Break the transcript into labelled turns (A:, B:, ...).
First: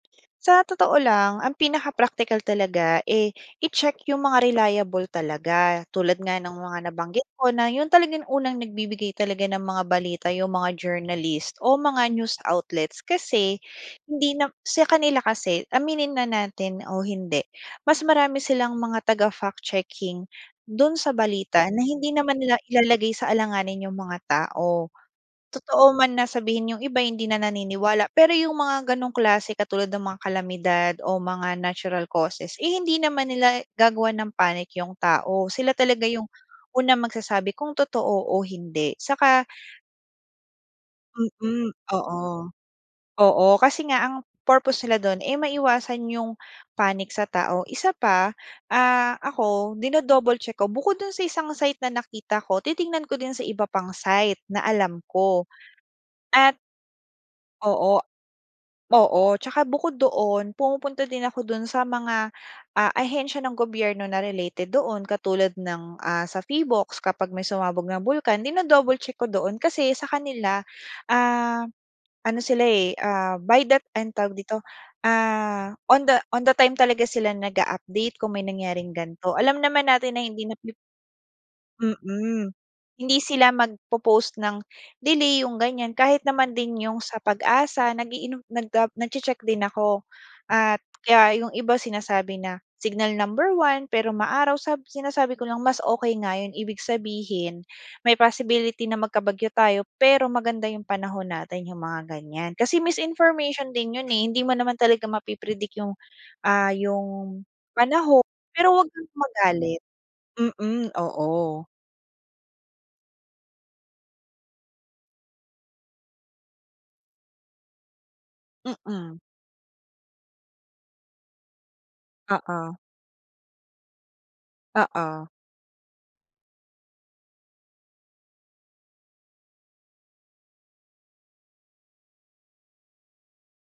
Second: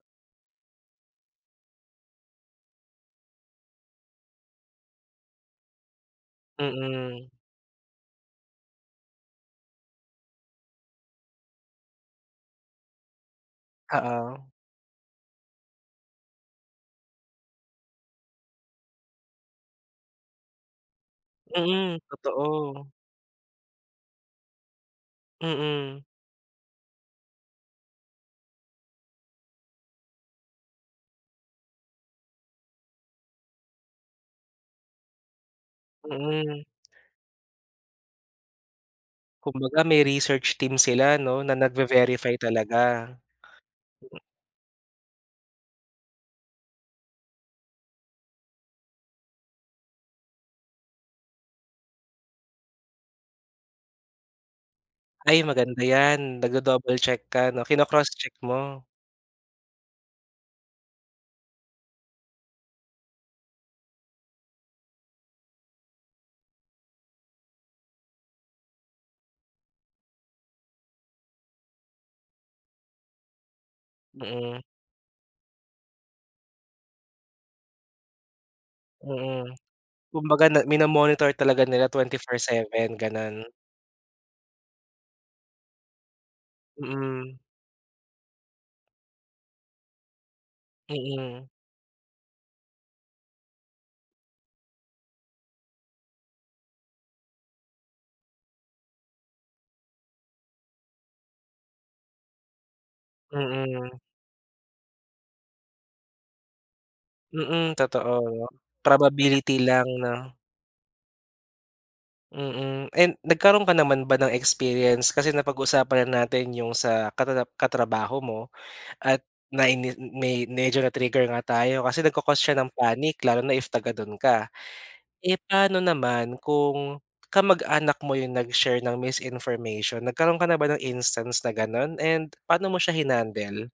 A: Sa totoo lang ang pinaka-praktikal talaga eh, i-check yung mga reliable talaga tulad nga ng mga nabanggit
B: Mm.
A: ko na yung talagang unang nagbibigay talaga ng mga balita yung mga journalist o mga news outlets kasi hindi
B: Oo.
A: na sa kanila kasi, aminin na natin o hindi, mas marami silang mga taga-fact checking dun sa balita na
B: Mm,
A: hindi naman nila
B: totoo.
A: ilalagay sa alanganin yung mga tao. Totoo
B: Mm.
A: man na sabihin yung iba hindi na naniniwala pero yung mga gano'ng klase katulad ng mga kalamidad o mga natural causes, eh, hindi naman nila gagawa ng panic yung tao sila talaga yung
B: Mm.
A: unang magsasabi kung totoo o hindi saka
B: Kumbaga, may research team sila 'no na
A: Mm, oo.
B: nagve-verify talaga.
A: Oo, kasi nga ang purpose nila dun eh, maiwasan yung panic sa tao, isa pa, ah, ako, dino-double check ko bukod dun sa isang site na nakita ko, titingnan ko din sa iba pang site na alam
B: Ay,
A: ko.
B: maganda 'yan,
A: At
B: nagdo-double check ka, 'no?
A: Oo.
B: Kino-cross check mo?
A: Oo. Tsaka bukod doon, pumupunta din ako dun sa mga, ah, ahensiya ng gobyerno na related doon katulad ng, ah, sa Phivolcs kapag may sumabog na bulkan, dino-double check ko doon. Kasi sa kanila, ah, ano sila eh, ah, by that time, anong tawag dito,
B: Mm.
A: ah, on the on the time talaga sila nag-a-update kung may nangyaring ganito.
B: Mm.
A: Alam naman natin na
B: Kumbaga
A: hindi
B: na
A: napi
B: mino-monitor talaga nila twenty four
A: Mm.
B: seven,
A: Hindi
B: gano'n?
A: sila magpo-post ng delay, yung ganiyan, kahit naman din yung sa
B: Mm.
A: PAGASA nag-iinom, nag, ah, nagche-check din ako. At, kaya
B: Mm.
A: yung iba sinasabi na signal number 1 pero maaraw, sa sinasabi ko lang mas okey nga yun, ibig sabihin, may possibility na magkabagyo tayo pero maganda yung panahon natin, yung mga ganiyan. Kasi misinformation din
B: Mm.
A: yun eh hindi mo naman talaga mapi-predict yung, ah, yung,
B: Mm, totoo,
A: panahon pero huwag kang
B: probability
A: magalit.
B: lang, 'no?
A: Mm, oo.
B: Mm and nagkaroon ka naman ba ng experience, kasi napag-usapan na natin yung sa katata katrabaho mo,
A: Mm.
B: at naini me medyo na-trigger nga tayo kasi nagko-cause siya ng
A: Oo.
B: panic lalo na if taga dun ka.
A: Oo.
B: Eh, paano naman kung kamag-anak mo yung nag-share ng misinformation? Nagkaroon ka na ba ng instance na gano'n? And paano mo siya hinandle?